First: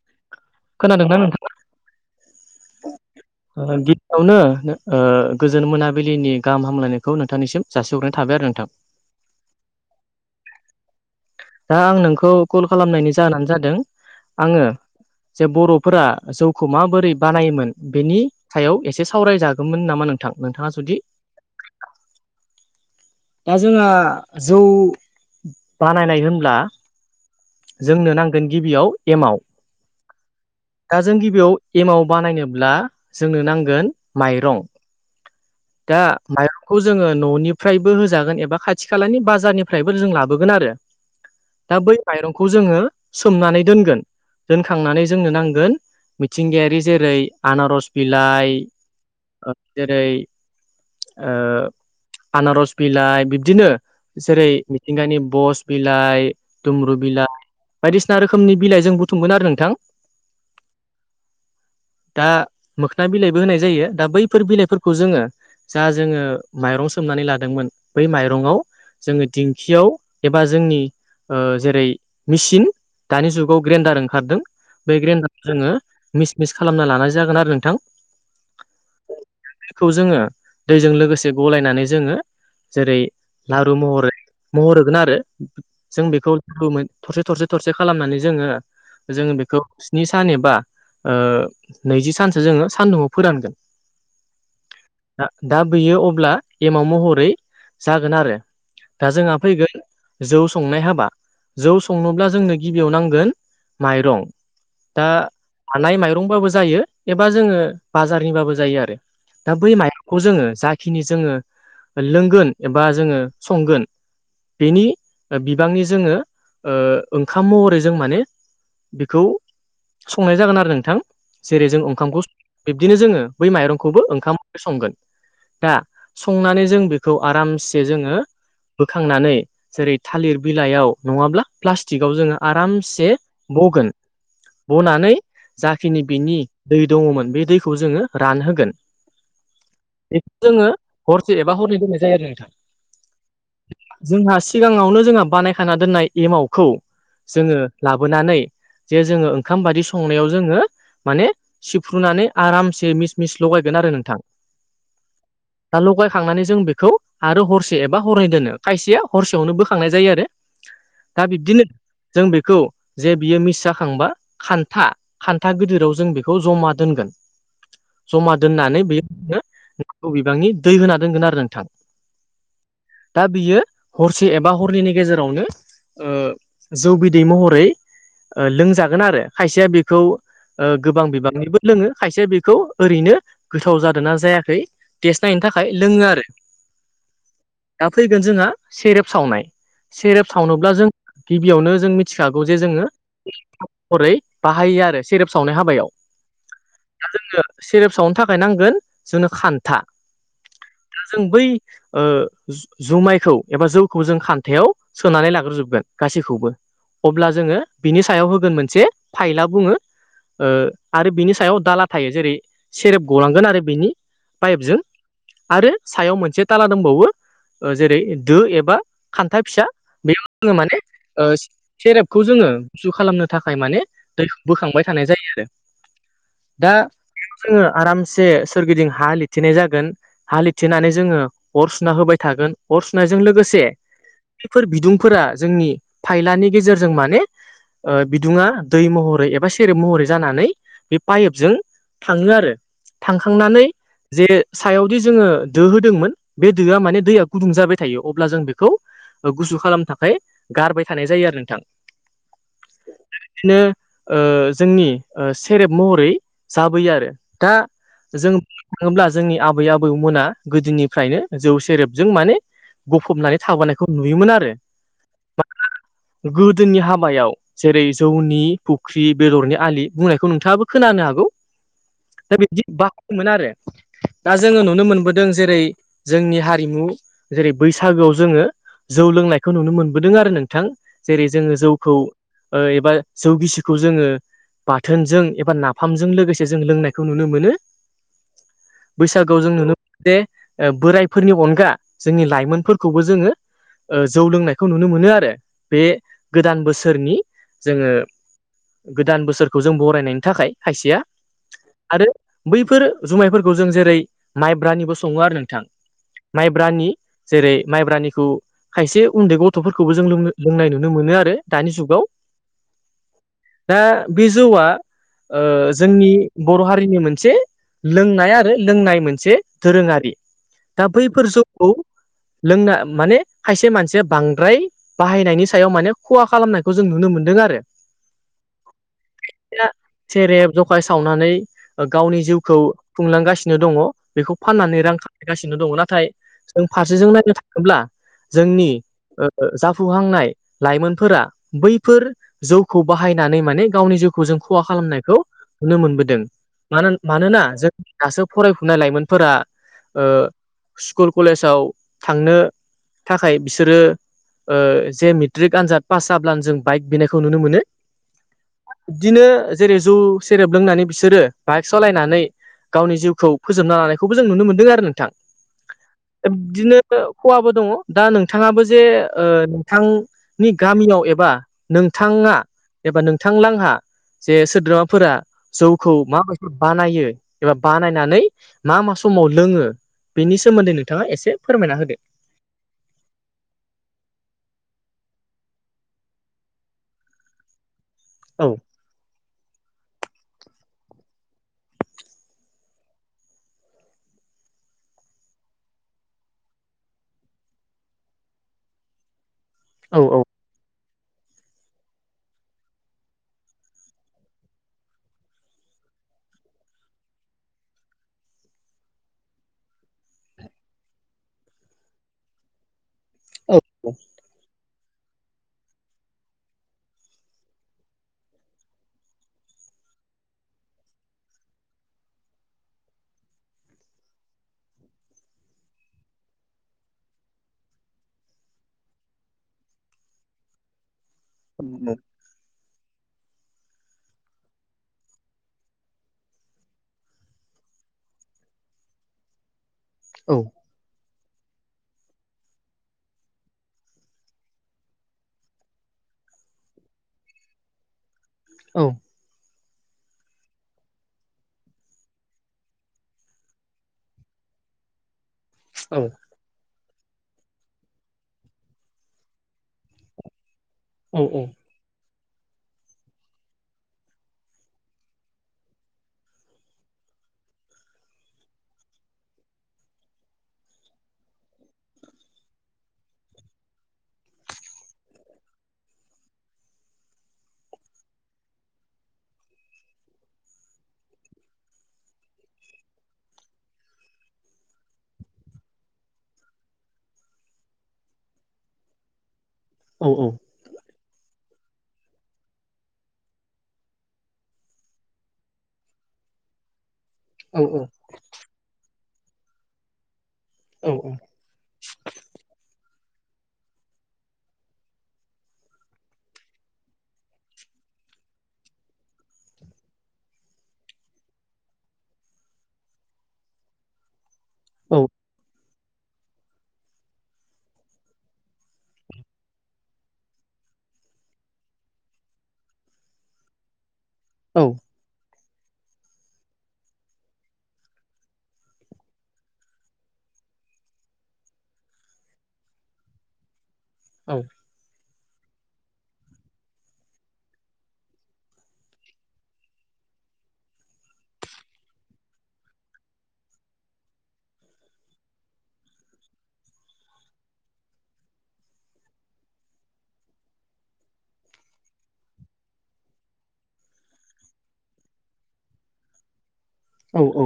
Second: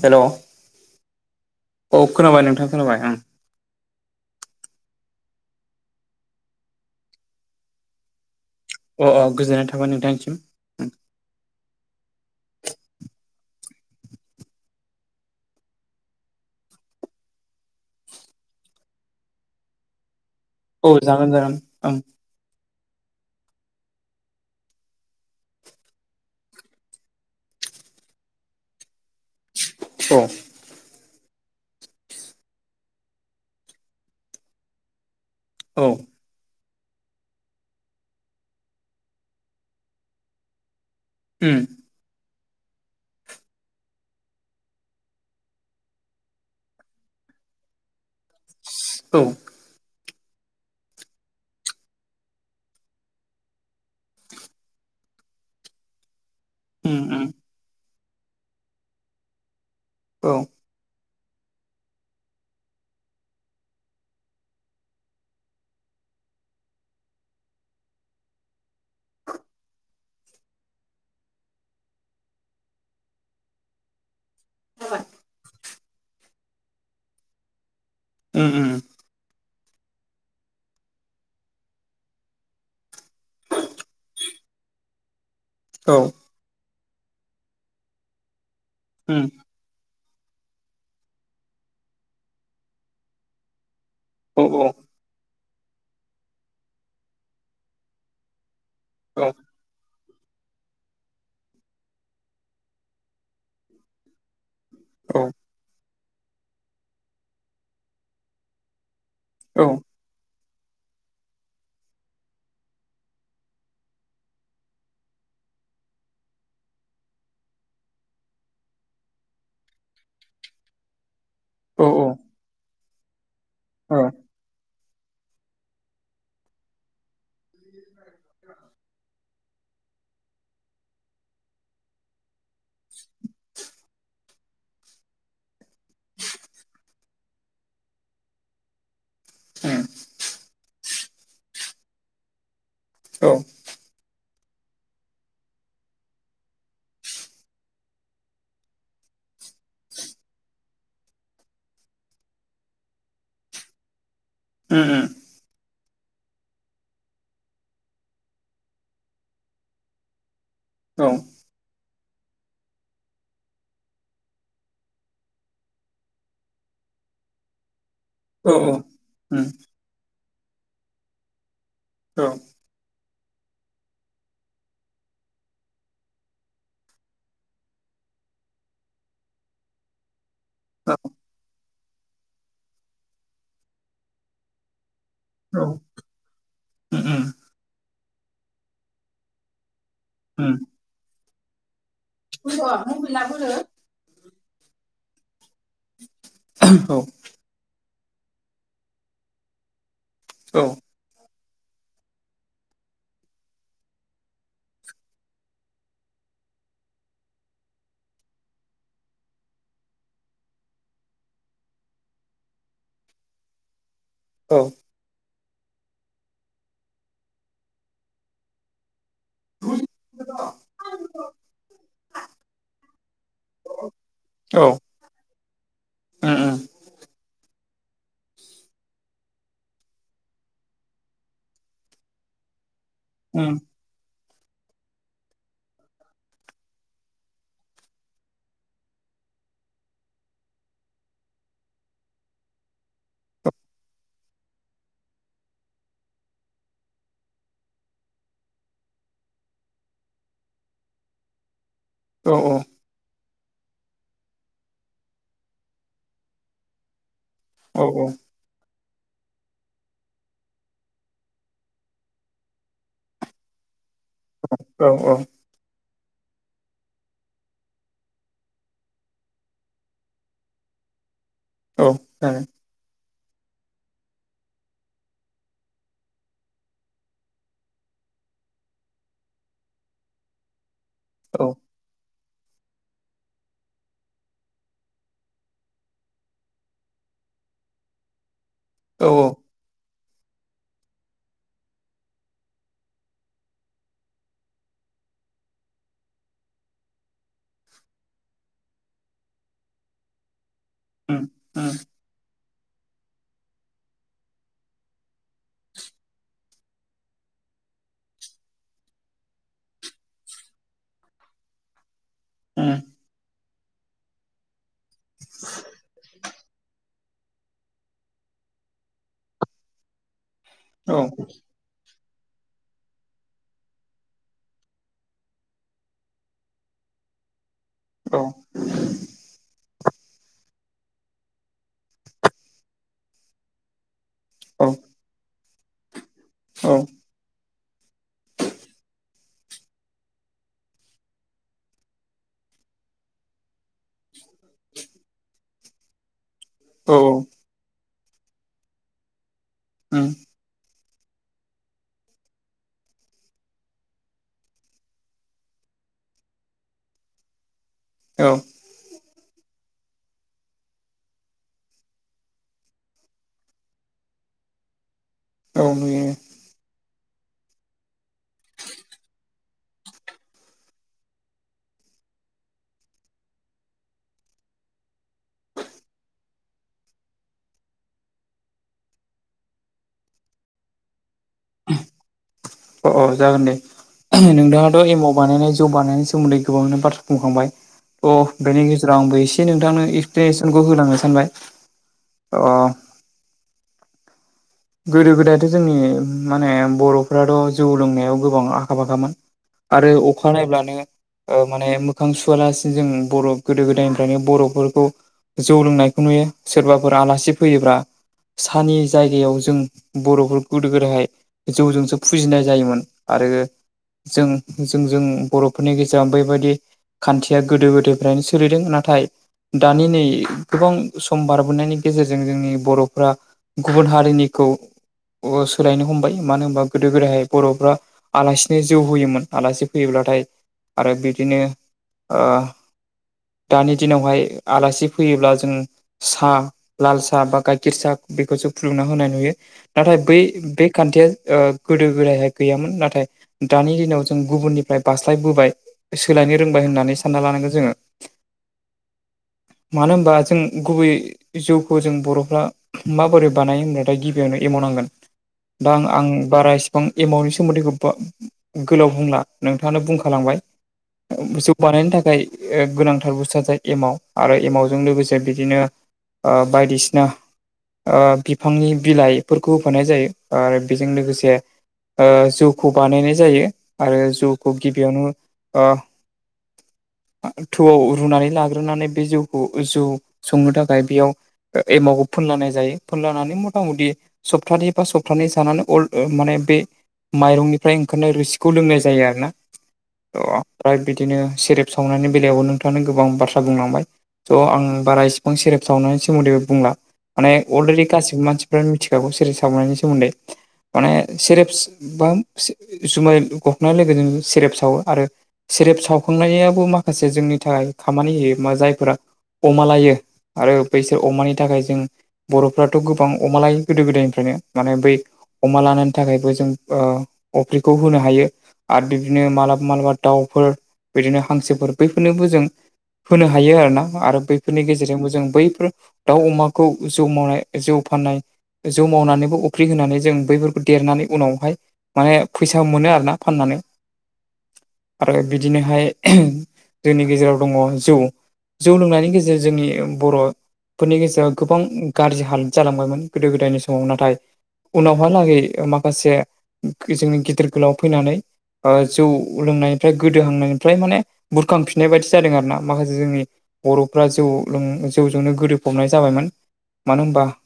हेल' खोनादों नोंथां औ खोनाबाय नोंथां खोनाबाय आं गिबियावनो गोजोन मोनाबिलिनि गाहाम हामलायनायखौ नोंथांनिसिम जासिह्रोनाय थाबाय आरो नोंथां अ अ गोजोननाय थाबाय नोंथांसिम दा आं नोंखौ कल खालामनायनि जाहोनानो जादों आङो जे बर'फोरा जौखौ माबोरै बानायोमोन बेनि सायाव एसे सावरायजागौमोन नामा नों नोंथाङा औ जुदि जागोन जागोन ओं दा जोङहा जौ बानायनाय होनब्ला जोंनो नांगोन गिबियाव एमाव औ दा जों गिबियाव एमाव बानायनोब्ला जोंनो नांगोन माइरं औ दा माइरंखौ जोङो न'निफ्राय बबो होजागोन एबा खाथि खालानि बाजारनिफ्रायबो जों लाबोगोन आरो उम दा बै माइरंखौ जोङो सोमनानै दोनगोन दोनखांनानै जोंनो नांगोन मिथिंगायारि जेरै आनारस बिलाइ औ जेरै आनारस बिलाइ बिब्दिनो जेरै मिथिंगानि बस बिलाइ दुमब्रु उम उम बिलाइ बायदिसिना रोखोमनि बिलाइ जों बुथुमगोन आरो नोंथां औ दा मोखोन बिलाइबो होनाय जायो दा बैफोर बिलाइफोरखौ जोङो जा जोङो माइरं सोमनानै लादोंमोन बै माइरंआव जोङो दिंखियाव एबा जोंनि जेरै मेसिन दानि जुगाव ग्रेन्डार ओंखारदों बे ग्रेन्डारखौ जोङो मिस मिस खालामना लानाय जागोन आरो नोंथां उम उम दैखौ जोङो दैजों लोगोसे गलायनानै जोङो जेरै लारु महर महर होगोन आरो औ जों बेखौ थरसे थरसे थरसे खालामनानै जोङो उम जोङो बेखौ स्नि सान एबा नैजि सानसो जोङो सानदुंआव फोरानगोन अ दा बैयो अब्ला एमाव महरै जागोन आरो दा जोंहा फैगोन जौ संनाय हाबा जौ संनोब्ला जोंनो गिबियाव नांगोन माइरं दा औ हानाय माइरंबाबो जायो एबा जोङो बाजारनिबाबो जायो आरो दा बै माइरंखौ जोङो जाखिनि जोङो लोंगोन एबा जोङो संगोन बेनि बिबांनि जोङो ओंखाम महरै जों माने बेखौ संनाय जागोन आरो नोंथां। जेरै जों औ उम औ उम औ उम औ उम औ उम औ औ जागोन औ ओंखामखौ बिब्दिनो जोङो बै माइरंखौबो औ ओंखाम संगोन। दा संनानै जों बेखौ आरामसे जोङो बोखांनानै जेरै थालिर बिलाइयाव नङाब्ला प्लास्टिकआव जोङो आरामसे बगोन। बनानै जाखिनि बिनि दै दङमोन बे दैखौ जोङो रानहोगोन। बेखौ जोङो हरसे एबा हरनै दोननाय जायो आरो नोंथां। औ। जोंहा सिगाङावनो जोंहा बानायखाना दोननाय एमावखौ जोङो लाबोनानै जे जोङो ओंखाम बादि संनायाव जोङो माने सिफ्रुनानै आरामसे मिस मिस लगायगोन आरो नोंथां। ओ। [unintelligible] खांनानै जों बेखौ आरो हरसे एबा हरनै दोनो खायसेया हरसेयावनो बोखांनाय जायो आरो। दा बिब्दिनो जों बेखौ जे बियो मिस जाखांबा खान्था हान्था गिदिराव जों बेखौ जमा दोनगोन। जमा दोननानै बेयाव जनो नौ बिबांनि दै होना दोनगोन आरो नोंथां। औ। दा बियो हरसे एबा हरनैनि गेजेरावनो जौ बिदै महरै लोंजागोन आरो खायसेया बेखौ गोबां बिबांनिबो लोङो। खायसे बेखौ ओरैनो गोथाव जादों नना जायाखै देसनायनि थाखाय लोङो आरो दा फैगोन जोंहा सेरेब सावनाय सेरेब सावनोब्ला जों गिबियावनो जों मिथिखागौ जे जोङो हरै बाहायो आरो सेरेप सावनाय हाबायाव। दा जोङो सेरेब सावनो थाखाय नांगोन जोंनो खान्था औ। दा जों बै जुमाइखौ एबा जौखौबो जों खान्थायाव सोनानै लाग्रोजोबगोन गासैखौबो। अब्ला जोङो बिनि सायाव होगोन मोनसे फाइला बुङो आरो बिनि सायाव दाला थायो जेरै सेरेब गलांगोन आरो बिनि पाइपजों आरो सायाव मोनसे ताला दंबावो। जेरै- दो एबा खान्था फिसा बेयाव जोङो माने सेरेपखौ जोङो गुसु खालामनो थाखाय माने दै बोखांबाय थानाय जायो आरो। दा जोङो आरामसे सोरगिदिं हा लथिनाय जागोन। हा लिथेनानै जोङो अर सुना होबाय थागोन। अर सुनायजों लोगोसे बेफोर बिदुंफोरा जोंनि फायलानि गेजेरजों माने बिदुुंङा दै महरै एबा सेरेब महरै जानानै बे पाइपजों थाङो आरो। थांखांनानै जे सायावदि जोङो दो होदोंमोन। बे दोआ माने दैया गुदुं जाबाय थायो। अब्ला जों बेखौ गुसु खालामनो थाखाय गारबाय थानाय जायो आरो नोंथां। औ औ। बिदिनो जोंनि सेरेब महरै जाबोयो आरो। दा औ औ। जों बुंनो थाङोब्ला जोंनि आबै आबौमोना गोदोनिफ्रायनो जौ सेरेबजों माने गफबनानै थाबोनाय खौ नुयोमोन आरो गोदोनि हाबायाव जेरै- जौनि फुख्रि बेदरनि आलि बुंनायखौ नोंथाङाबो खोनानो हागौ। दा बिदि बाखदोंमोन आरो। दा जोङो नुनो मोनबोदों। जेरै जोंनि हारिमु जेरै बैसागोआव जोङो जौ लोंनायखौ नुनो मोनबोदों आरो नोंथां जेरै जोङो जौ खौ ओ एबा जौ गिसिखौ जोङो बाथोनजों एबा नाफामजों लोगोसे जों लोंनायखौ नुनो मोनो औ बैसागोआव जों नुनो मोनो बे बोरायफोरनि अनगा जोंनि लाइमोनफोरखौबो जोङो ओ जौ लोंनायखौ नुनो मोनो आरो बे गोदान बोसोरनि जोङो गोदान बोसोरखौ जों बरायनायनि थाखाय खायसेआ उम उम आरो बैफोर जुमायफोरखौ जों जेरै माइब्रानिबो सङो आरो नोंथां माइब्रानि जरै माइब्रानिखौ खायसे उन्दै गथ'फोरखौबो जों लों लोंनाय नुनो मोनो आरो दानि जुगाव उम दा बे जौआ ओ जोंनि बर' हारिनि मोनसे लोंनाय आरो लोंनाय मोनसे दोरोंआरि दा औ बैफोर जौखौ लोंनाय माने खायसे मानसिआ बांद्राय बाहायनायनि सायाव मानि खहा खालामनायखौ जों नुनो मोनदों आरो औ उम सेरेब जखौ सावनानै गावनि ओ जिउखौ खुंलांगासिनो खुलांगासिनो दङ बेखौ फाननानै औ रां खामायगासिनो दङ नाथाय जों औ फारसे नायनो थांओब्ला जों ब्ला जोंनि ओ जाफुहांनाय लाइमोनफोरा बैफोर जौखौ बाहायनानै मानि गावनि जौखौ जों खहा खालामनायखौ नुनो मोनबोदों मा औ मानोना जोंनि दासो फरायफुनाय लाइमोनफोरा ओ उम, स्कुल कलेजाव थांनो थाखाय बिसोरो ओ जे मेट्रिक आनजाद पास जाब्लानो जों बाइक बिनायखौ नुनो मोनो औ इदिनो जेरै जौ सेरेब लोंनानै बिसोरो बाइक सालायनानै गावनि जिउखौ फोजोबना लानायखौबो जों नुनो मोनदों आरो नोंथां औ नुयो इदिनो खहाबो दङ दा नोंथांआबो जे ओ नोंथां नि गामिआव एबा नोंथांआ एबा नोंथांलांहा जे सोद्रोमाफोरा जौखौ माबादि बानायो एबा बानायनानै मा मा समाव लोङो बेनि सोमोन्दै नोंथांआ एसे फोरमायना होदो अ अ जागोन दे उम नोंथांआथ' एमाव बानायनाय जौ बानायनायनि सोमोन्दै गोबांनो बाथ्रा बुंखांबाय अ औ बेनि गेजेराव आंबो एसे नोंथांनो एक्सप्नेसनखौ होलांनो सानबाय अ गोदो गोदायथ' जोंनि उम माने बर'फ्राथ' जौ लोंनायाव गोबां आखा फाखामोन आरो औ औ अखानायब्लानो ओ माने मोखां सुवालासिनो जों बर' गोदो गोदायनिफ्रायनो बर'फोरखौ जौ लोंनायखौ नुयो सोरबाफोर आलासि फैयोब्रा सानि जायगायाव ज जों बर'फोर गोदो गोदायहाय जौजोंसो फुजिनाय जायोमोन आरो औ जों जों जों जों बर'फोरनि गेजेराव बैबादि खान्थिआ गोदो गोदायनिफ्रायनो सोलिदों नाथाय दानि नै गोबां सम बारबोनायनायनि गेजेरजों जोंनि बर'फ्रा गुबुन हारिनिखौ ओ सोलायनो ह'मबाय मानो होनबा गोदो गोदायहाय बर'फ्रा आलासिनो जौ होयोमोन आलासि फैयोब्लाथाय आरो बिदिनो उम ओ दानि दिनावहाय आलासि फैयोब्ला जों साहा लाल साहा बा गाइखेर साहा बेखौसो खुदुंना होनाय नुयो नाथाय बै औ बे खान्थिआ ओ गोदो गोदायहाय गैयामोन नाथाय दानि दिनाव जों गुबुननिफ्राय बास्लायबोबाय सोलायनो रोंबाय होननानै सानना लानांगोन जोङो औ मानो होनबा जों गुबै जौउखौ जों बर'फ्रा माबोरै बानायो होनाय आमफाय गिबिआवनो एमाव नांगोन दा आं औ आं बारा इसिबां एमाउनि सोमोन्दैखौ बा गोलाव बुंला नोंथांआनो बुंखालांबाय औ औ [unintelligible] बानायनो थाखाय गोनांथार बुस्थुआ ज एमाव आरो एमावजों लोगोसे बिदिनो बायदिसिना बिफांनि बिलाइफोरखौ होफानाय जायो आरो बेजों लोगोसे जौखौ बानायनाय जायो आरो जौखौ गिबियावनो थौआव रुनानै लाग्रोनानै बे जौखौ जौ संनो थाखाय बेयाव एमावखौ फुनलानाय जायो फुनलानानै मथा मथि सप्तानै बा सप्तानै जानानै अल माने बे माइरंनिफ्राय ओंखारनाय रुसिखौ लोंनाय जायो आरोना ओमफ्राय बिदिनो सेरेप सावनायनि बेलायावबो नोंथाङा गोबां बाथ्रा बुंलांबाय स' आं बारा इसिबां सेरेब सावनायनि सोमोन्दैबो बुंला माने औ अलरेडि गासिबो मानसिफ्रानो मिथिखागौ सिरिे सावनायनि सोमोन्दै माने सेरेफस बा जुमाय [unintelligible] लोगोजों सेरेब सावो आरो सेरेब सावखांनायाबो माखासे जोंनि थाखाय खामानि होयो मा जायफोरा अमा लायो आरो बैसोर अमानि थाखाय जों बर' बर'फोराथ' गोबां अमा लायो गोदो गोदायनिफ्रायनो माने बै अमा लानानै थाखायबो जों अफ्रिखौ होनो हायो आरो बिदिनो मालाबा माबलाबा दाउफोर बिदिनो हांसोफोर बैफोरनोबो जों होनो हायो आरोना आरो औ बैफोरनि गेजेरजोंबो जों बैफोर दाउ अमाखौ जौ मावनाय जौ फाननाय जौ मावनानैबो अफ्रि होनानै जों बैफोरखौ देरनानै उनावहाय माने फैसा मोनो आरोना फाननानै औ आरो बिदिनोहाय जोंनि गेजेराव दङ जौ जौ लोंनायनि गेजेरजों जोंनि बर'फोरनि गेजेराव गोबां गाज्रि हाल जालांबायमोन गोदो गोदायनि समाव नाथाय उनावहालागै माखासे जोंनि गिदिर गोलाव फैनानै ओ जौ लोंनायनिफ्राय गोदोहांनायनिफ्राय माने बुरखांफिननाय बायदिसो जादों आरो ना माखासे जोंनि बर'फ्रा जौ लों जौजोंनो गोदोफबनाय जाबायमोन मानो औ होनबा औ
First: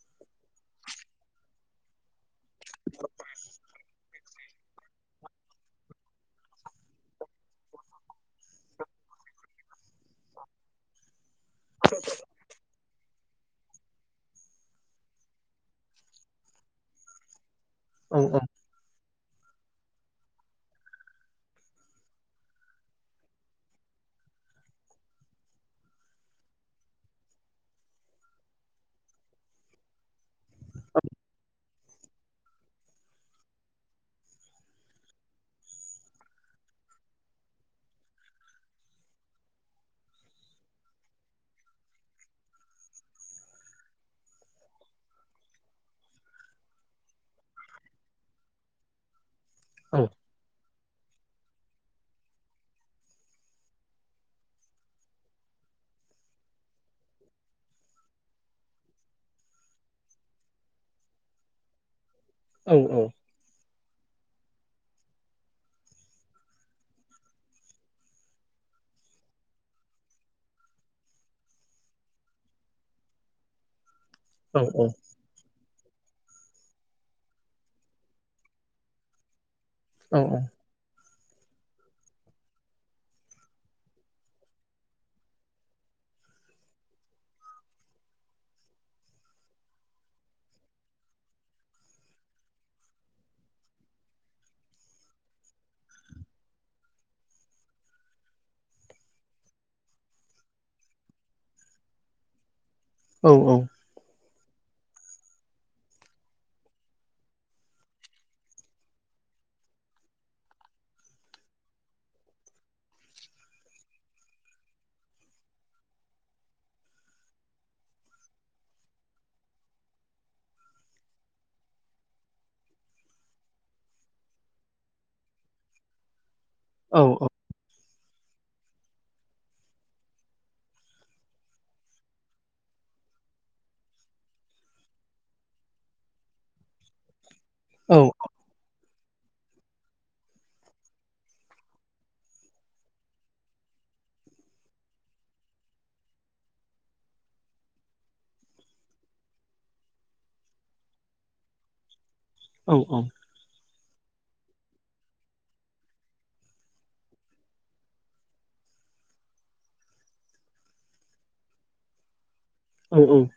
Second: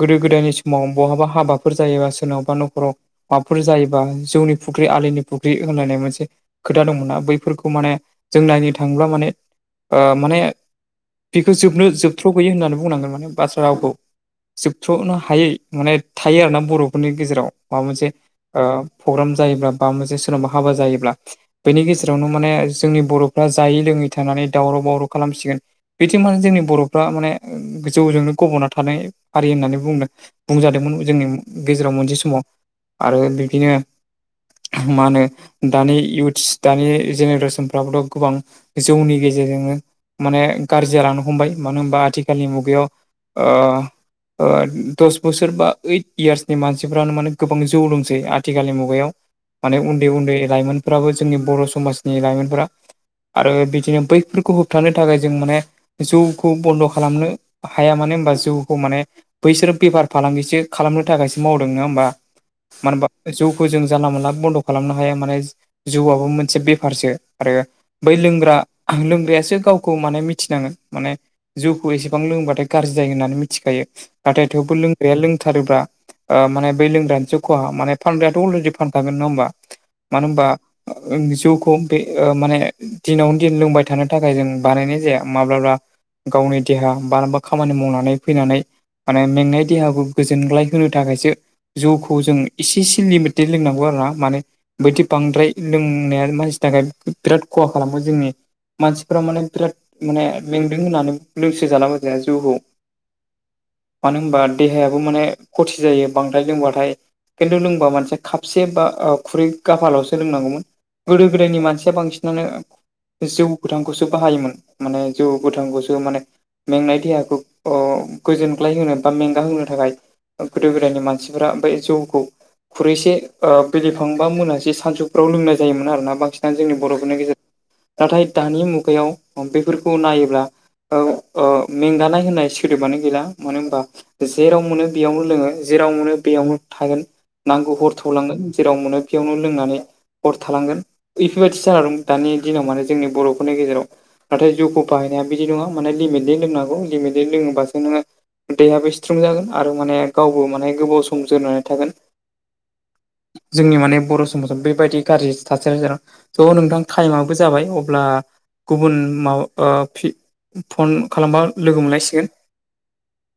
गोदो गोदायनि समाव बहाबा हाबाफोर जायोबा सोरनावबा न'खराव माबाफोर जायोबा जौनि फुख्रि आलिनि फुख्रि होनलायनाय मोनसे खोथा दंमोनना बैफोरखौ माने जों नायनि थाङोब्ला माने ओ माने बेखौ जोबनो जोबथ्र' गैयै होननानै बुंनांगोन माने बाथ्रा रावखौ जोबथ्रनो हायै माने थायो आरो ना बर'फोरनि गेजेराव माबा मोनसे औ औ ओ प्रग्राम जायोब्ला बा मोनसे सोरनाबा हाबा जायोब्ला बेनि गेजेरावनो माने जोंनि बर'फ्रा जायै लोङै थानानै दावराव बावराव खालामसिगोन बिथिं मान जोंनि बर'फ्रा माने ओ जौजोंनो गब'ना थानाय हारि होननानै बुंदों बुंजादोंमोन जोंनि गेजेराव मोनसे समाव आरो बिबदिनो मा होनो दानि इयथ्स दानि जेनेरेसनफ्राबोथ' गोबां जौनि गेजेरजोंनो माने गाज्रि जालांनो हमबाय मानो होनबा आथिखालनि मुगायाव ओ ओ दस बोसोर बा ओइट इयार्सनि मानसिफ्रानो माने गोबां जौ लोंसै आथिखालनि मुगायाव माने औ उन्दै उन्दै लाइमोनफोराबो जोंनि बर' समाजनि लाइमोनफोरा आरो बिदिनो बैफोरखौ होबथानो थाखाय जों माने जौखौ बन्द' खा खालामनो हाया मानो होनबा जौखौ माने बैसोरो बेफार फालांगिसो खालामनो थाखायसो मावदों नङा होमबा औ मानो होनबा जौखौ जों जानला मोनला बन्द' खालामनो हाया माने जौआबो मोनसे बेफारसो आरो बै लोंग्रा लोंग्रायासो गावखौ माने मिथिनांगोन माने जौखौ एसेबां लोङोबाथाय गाज्रि जायो होननानै मिथिखायो नाथाय औ थेवबो लोंग्राया लोंथारोब्ला ओ माने बै लोंग्रानिसो खहा माने फानग्रायाथ' अलरेडि फानखागोन नङा होमबा मानो होमबा [unintelligible] दिनावनो दिन लोंबाय थानो थाखाय जों बानायनाय जाया माब्लाबा गावनि देहा बारबा खामानि मावनानै फैनानै माने मेंनाय देहाखौ गोजोनग्लाय होनो थाखायसो जौखौ जों इसे इसे लिमिटेड लोंनांगौ आरोना मानो बैथि बांद्राय लोंनाया मानसिनि थाखाय बिराद खहा खालामो जोंनि मानसिफ्रा माने बिराद माने मेंदों होननानै लोंसो जालाबायजाया जौखौ औ औ मानो होनबा देहायाबो माने खथि जायो बांद्राय लोंबाथाय खिन्थु लोंबा मानसे खाबसे बा ओ खुरै गाफालावसो लोंनांगौमोन गोदो गोदायनि मानसिया बांसिनानो जौ गोथांखौसो बाहायोमोन माने जौ गोथांखौसो माने मेंनाय देहाखौ अ गोजोन ग्लायहोनो बा मेंगा होनो थाखाय ओ गोदो गोदायनि मानसिफोरा बै जौखौ खुरैसे ओ बिलिफांबा मोनासे सानसुफ्राव लोंनाय जायोमोन आरोना बांसिन दा जोंनि बर'फोरनि गेजेराव नाथाय दानि मुगायाव बेफोरखौ नायोब्ला औ औ मेंगानाय होननाय सोदोबानो गैला। मानो होनबा जेराव मोनो बेयावनो लोंङो जेराव मोनो बेयावनो थागोन। नांगौ हर थलांगोन जेराव मोनो थियावनो लोंनानै हर थालांगोन बेफोरबायदि जानानै दं दानि दिनाव माने जोंनि बर'फोरनि गेजेराव नाथाय जौखौ बाहायनाया बिदि नंङा माने लिमिटलि लोंनांगौ लिमिटलि लोंङोबासो नोंङो दैहायाबो स्ट्रं जागोन आरो माने गावबो माने गोबाव सम जोरनानै थागोन। औ औ जोंनि माने बर' समाजाव बेबायदि गाज्रि थासारि थ' नोंथां टाइम आबो जाबाय अब्ला गुबुन माव ओ फि फन खालामबा लोगो मोनलायसिगोन औ औ